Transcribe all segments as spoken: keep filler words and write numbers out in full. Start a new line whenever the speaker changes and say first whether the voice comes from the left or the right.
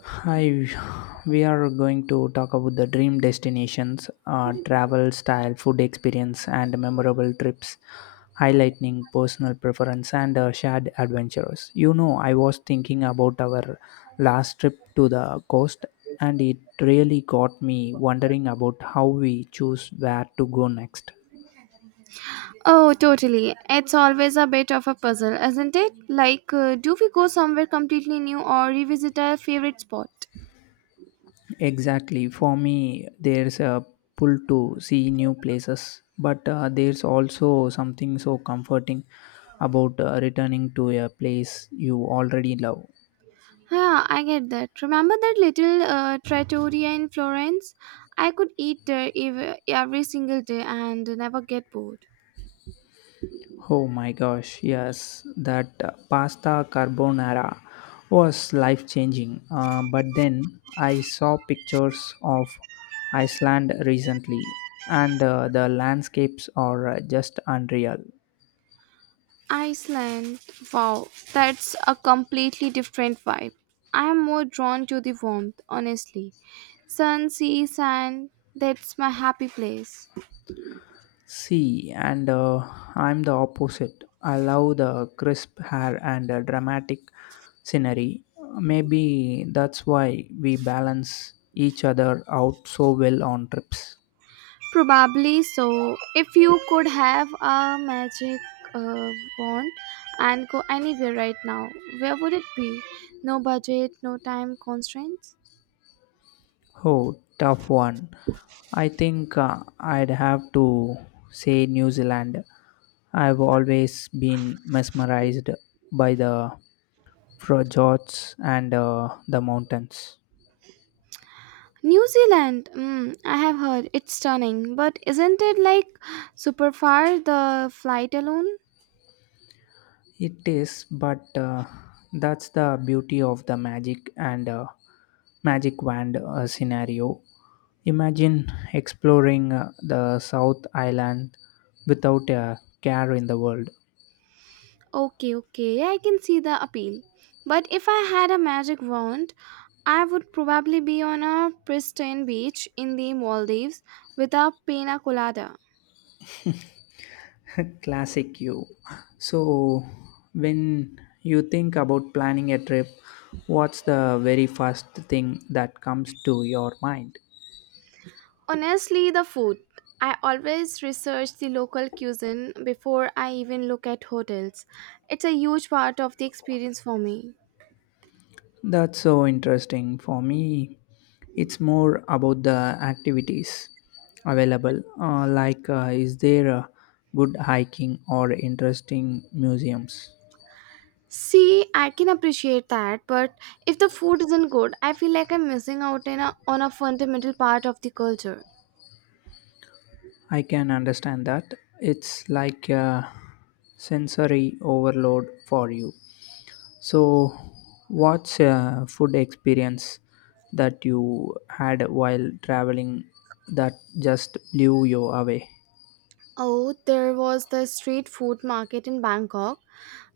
left: Hi, we are going to talk about the dream destinations, uh, travel style, food experience, and memorable trips, highlighting personal preference and uh, shared adventures. You know, I was thinking about our last trip to the coast, and it really got me wondering about how we choose where to go next.
right: Oh, totally. It's always a bit of a puzzle, isn't it? Like, uh, do we go somewhere completely new or revisit our favorite spot?
left: Exactly. For me, there's a pull to see new places, but uh, there's also something so comforting about uh, returning to a place you already love.
right: Yeah, I get that. Remember that little uh, trattoria in Florence? I could eat there ev- every single day and never get bored.
left: Oh my gosh, yes, that uh, pasta carbonara was life changing. Uh, but then I saw pictures of Iceland recently, and uh, the landscapes are uh, just unreal.
right: Iceland. Wow, that's a completely different vibe. I am more drawn to the warmth, honestly. Sun, sea, sand, that's my happy place.
left: See, and uh, I'm the opposite. I love the crisp hair and uh, dramatic scenery. Maybe that's why we balance each other out so well on trips.
right: Probably so. If you could have a magic uh, wand and go anywhere right now, where would it be? No budget, no time constraints.
left: Oh, tough one. I think uh, I'd have to say New Zealand. I've always been mesmerized by the fjords and uh, the mountains.
right: New Zealand. Mm, I have heard it's stunning, but isn't it like super far, the flight alone?
left: It is, but uh, that's the beauty of the magic and uh, magic wand uh, scenario. Imagine exploring uh, the South Island without a care in the world.
right: Okay, okay, I can see the appeal. But if I had a magic wand, I would probably be on a pristine beach in the Maldives with a pina colada.
left: Classic you. So, when you think about planning a trip, what's the very first thing that comes to your mind?
right: Honestly, the food. I always research the local cuisine before I even look at hotels. It's a huge part of the experience for me.
left: That's so interesting. For me, it's more about the activities available. Uh, like, uh, is there a good hiking or interesting museums?
right: See, I can appreciate that, but if the food isn't good, I feel like I'm missing out in a, on a fundamental part of the culture.
left: I can understand that. It's like a sensory overload for you. So, what's a food experience that you had while traveling that just blew you away?
right: Oh, there was the street food market in Bangkok.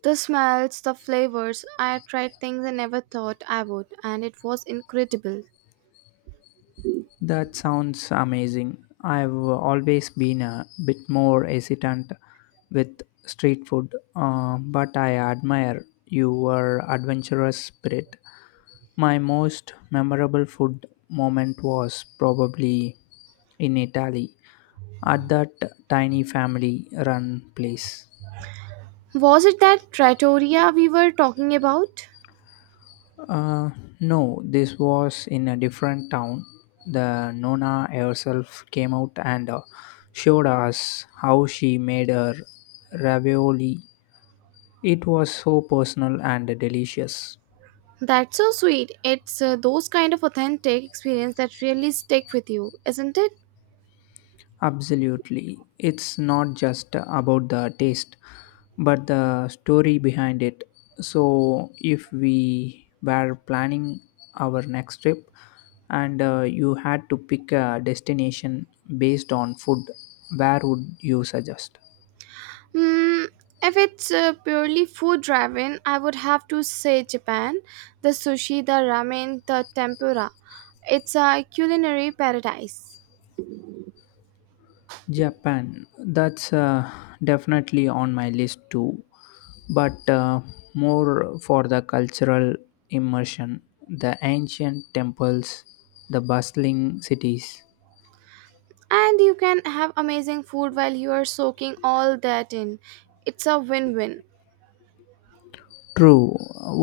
right: The smells, the flavors, I tried things I never thought I would, and it was incredible.
left: That sounds amazing. I've always been a bit more hesitant with street food, uh, but I admire your adventurous spirit. My most memorable food moment was probably in Italy at that tiny family run place.
right: Was it that trattoria we were talking about?
left: Uh, no, this was in a different town. The Nona herself came out and uh, showed us how she made her ravioli. It was so personal and delicious.
right: That's so sweet. It's uh, those kind of authentic experience that really stick with you, isn't it?
left: Absolutely. It's not just about the taste, but the story behind it. So, if we were planning our next trip and uh, you had to pick a destination based on food, where would you suggest?
right: Hmm. If it's uh, purely food driven, I would have to say Japan. The sushi, the ramen, the tempura. It's a culinary paradise.
left: Japan, that's uh, definitely on my list too, but uh, more for the cultural immersion, the ancient temples, the bustling cities.
right: And you can have amazing food while you are soaking all that in. It's a win win.
left: True.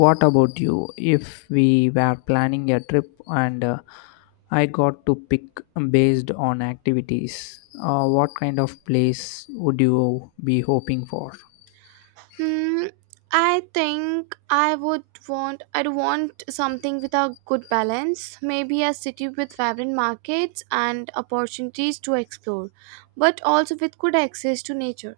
left: What about you? If we were planning a trip and uh, I got to pick based on activities, uh, what kind of place would you be hoping for?
right: Hmm, I think I would want I'd want something with a good balance, maybe a city with vibrant markets and opportunities to explore, but also with good access to nature.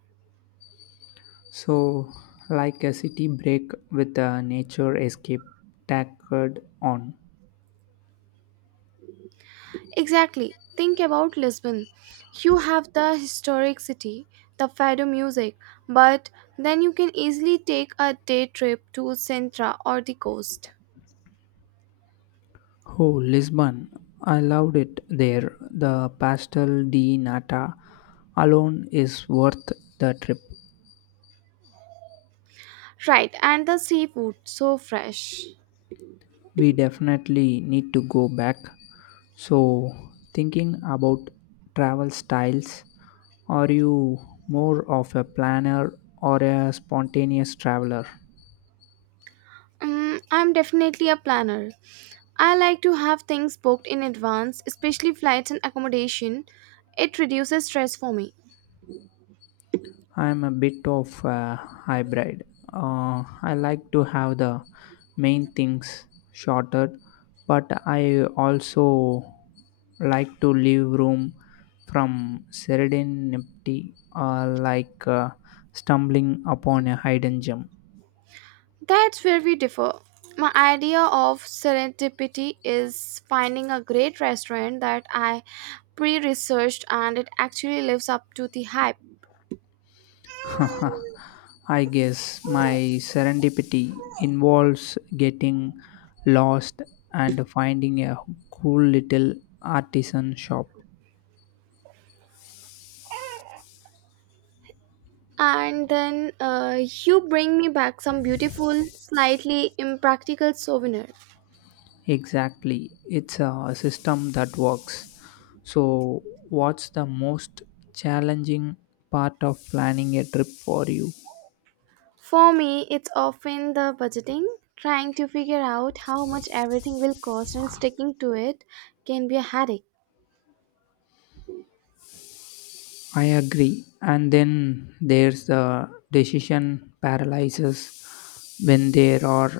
left: So, like a city break with a nature escape tacked on.
right: Exactly. Think about Lisbon. You have the historic city, the fado music, but then you can easily take a day trip to Sintra or the coast.
left: Oh, Lisbon. I loved it there. The Pastel de Nata alone is worth the trip.
right: Right, and the seafood so fresh.
left: We definitely need to go back. So, thinking about travel styles, are you more of a planner or a spontaneous traveler?
right: Mm, I'm definitely a planner. I like to have things booked in advance, especially flights and accommodation. It reduces stress for me.
left: I'm a bit of a hybrid. Uh, I like to have the main things sorted, but I also like to leave room from serendipity, uh, like uh, stumbling upon a hidden gem.
right: That's where we differ. My idea of serendipity is finding a great restaurant that I pre researched and it actually lives up to the hype.
left: I guess my serendipity involves getting lost and finding a cool little artisan shop.
right: And then uh, you bring me back some beautiful, slightly impractical souvenir.
left: Exactly. It's a system that works. So, what's the most challenging part of planning a trip for you?
right: For me, it's often the budgeting. Trying to figure out how much everything will cost and sticking to it can be a headache.
left: I agree. And then there's the decision paralysis when there are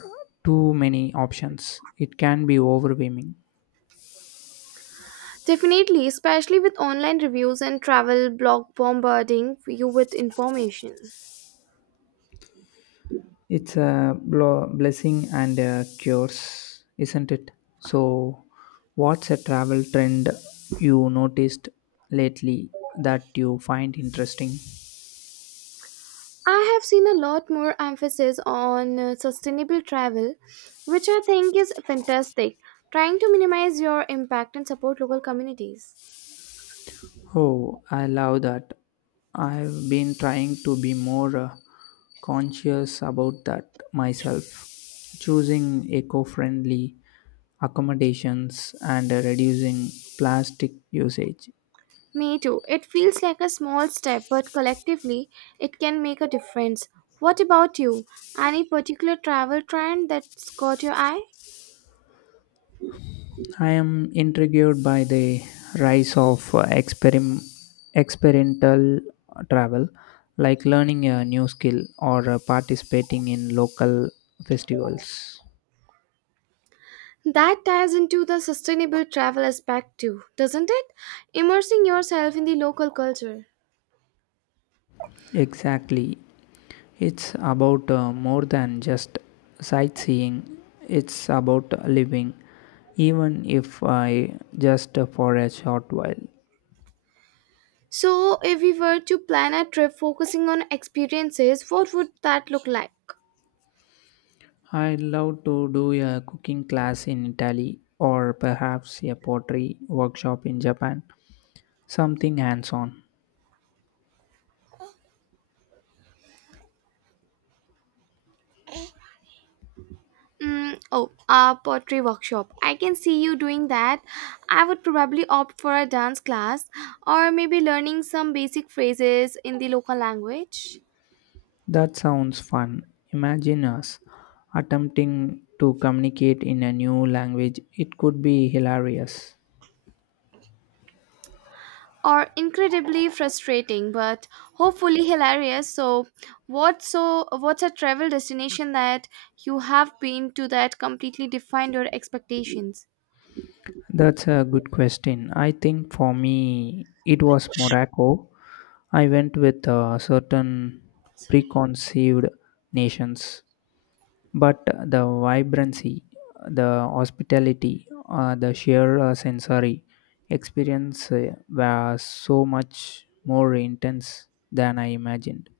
left: too many options. It can be overwhelming.
right: Definitely, especially with online reviews and travel blog bombarding you with information.
left: It's a blo- blessing and a curse, isn't it? So, what's a travel trend you noticed lately that you find interesting?
right: I have seen a lot more emphasis on uh, sustainable travel, which I think is fantastic, trying to minimize your impact and support local communities.
left: Oh, I love that. I've been trying to be more uh, conscious about that myself, choosing eco friendly accommodations and uh, reducing plastic usage.
right: Me too. It feels like a small step, but collectively, it can make a difference. What about you? Any particular travel trend that's caught your eye?
left: I am intrigued by the rise of uh, experim- experimental travel, like learning a new skill or uh, participating in local festivals.
right: That ties into the sustainable travel aspect too, doesn't it? Immersing yourself in the local culture.
left: Exactly. It's about uh, more than just sightseeing, it's about living, even if I just uh, for a short while.
right: So, if we were to plan a trip focusing on experiences, what would that look like?
left: I'd love to do a cooking class in Italy or perhaps a pottery workshop in Japan. Something hands on.
right: Mm, oh, a pottery workshop. I can see you doing that. I would probably opt for a dance class or maybe learning some basic phrases in the local language.
left: That sounds fun. Imagine us attempting to communicate in a new language. It could be hilarious.
right: Or incredibly frustrating, but hopefully hilarious. So, what's so what's a travel destination that you have been to that completely defined your expectations?
left: That's a good question. I think for me, it was Morocco. I went with uh, certain
right: Sorry.
left: preconceived nations. But the vibrancy, the hospitality, uh, the sheer uh, sensory experience uh, were so much more intense than I imagined.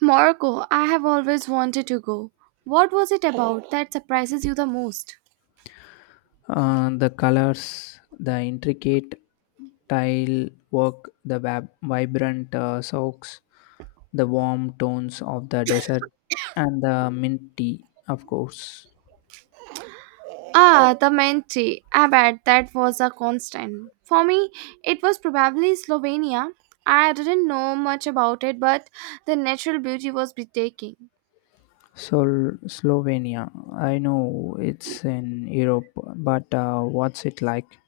right: Morocco. I have always wanted to go. What was it about that surprises you the most?
left: Uh, the colors, the intricate tile work, the vab- vibrant uh, socks, the warm tones of the desert, and the mint tea, of course.
right: Ah, the Menti. I bet that was a constant. For me, it was probably Slovenia. I didn't know much about it, but the natural beauty was breathtaking.
left: Sol- Slovenia. I know it's in Europe, but uh, what's it like?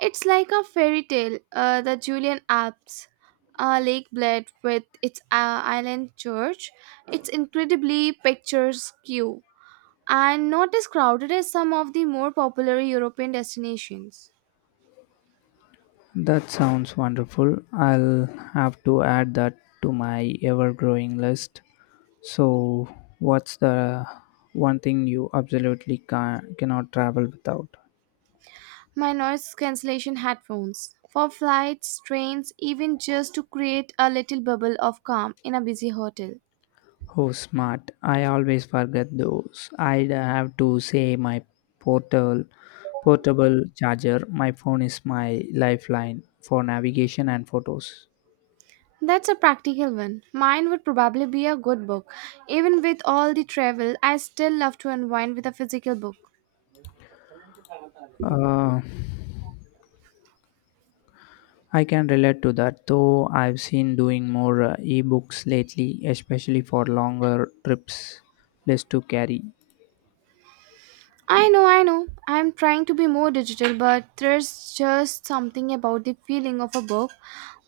right: It's like a fairy tale, uh, the Julian Alps, uh, Lake Bled with its uh, island church. It's incredibly picturesque and not as crowded as some of the more popular European destinations.
left: That sounds wonderful. I'll have to add that to my ever growing list. So, what's the one thing you absolutely ca- cannot travel without?
right: My noise cancellation headphones for flights, trains, even just to create a little bubble of calm in a busy hotel.
left: Oh, smart. I always forget those. I'd have to say my portal, portable charger. My phone is my lifeline for navigation and photos.
right: That's a practical one. Mine would probably be a good book. Even with all the travel, I still love to unwind with a physical book.
left: Uh, I can relate to that, though I've seen doing more uh, ebooks lately, especially for longer trips, less to carry.
right: I know, I know. I'm trying to be more digital, but there's just something about the feeling of a book.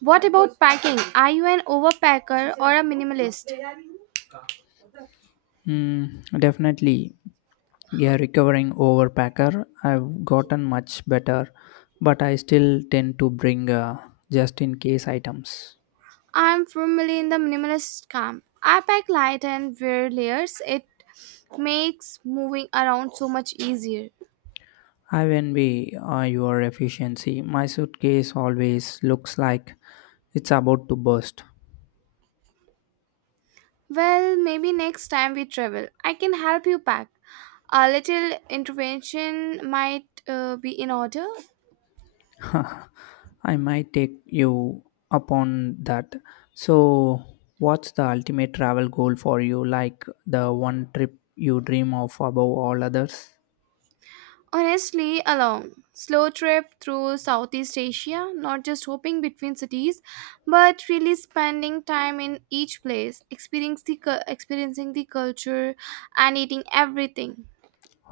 right: What about packing? Are you an overpacker or a minimalist?
left: Hmm, definitely, yeah, recovering overpacker. I've gotten much better, but I still tend to bring uh, just in case items.
right: I'm firmly in the minimalist camp. I pack light and wear layers. It makes moving around so much easier.
left: I envy uh, your efficiency. My suitcase always looks like it's about to burst.
right: Well, maybe next time we travel, I can help you pack. A little intervention might uh, be in order.
left: I might take you upon that. So, what's the ultimate travel goal for you? Like the one trip you dream of above all others?
right: Honestly, a long, slow trip through Southeast Asia, not just hopping between cities, but really spending time in each place, experiencing the, cu- experiencing the culture, and eating everything.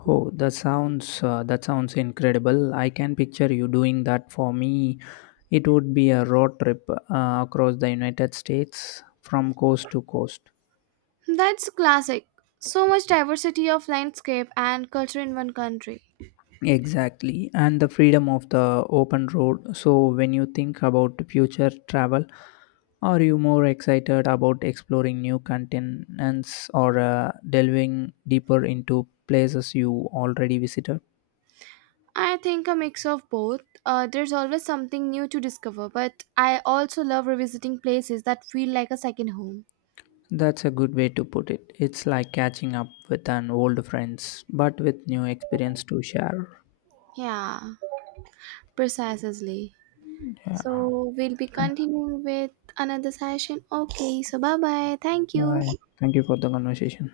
left: Oh, that sounds uh, that sounds incredible. I can picture you doing that for me. It would be a road trip uh, across the United States from coast to coast.
right: That's classic. So much diversity of landscape and culture in one country.
left: Exactly, and the freedom of the open road. So, when you think about future travel, are you more excited about exploring new continents or uh, delving deeper into places you already visited?
right: I think a mix of both. Uh, there's always something new to discover, but I also love revisiting places that feel like a second home.
left: That's a good way to put it. It's like catching up with an old friends, but with new experience to share.
right: Yeah, precisely.
left: Yeah.
right: So we'll be continuing with another session. Okay, so bye bye. Thank you.
left: Bye. Thank you for the conversation.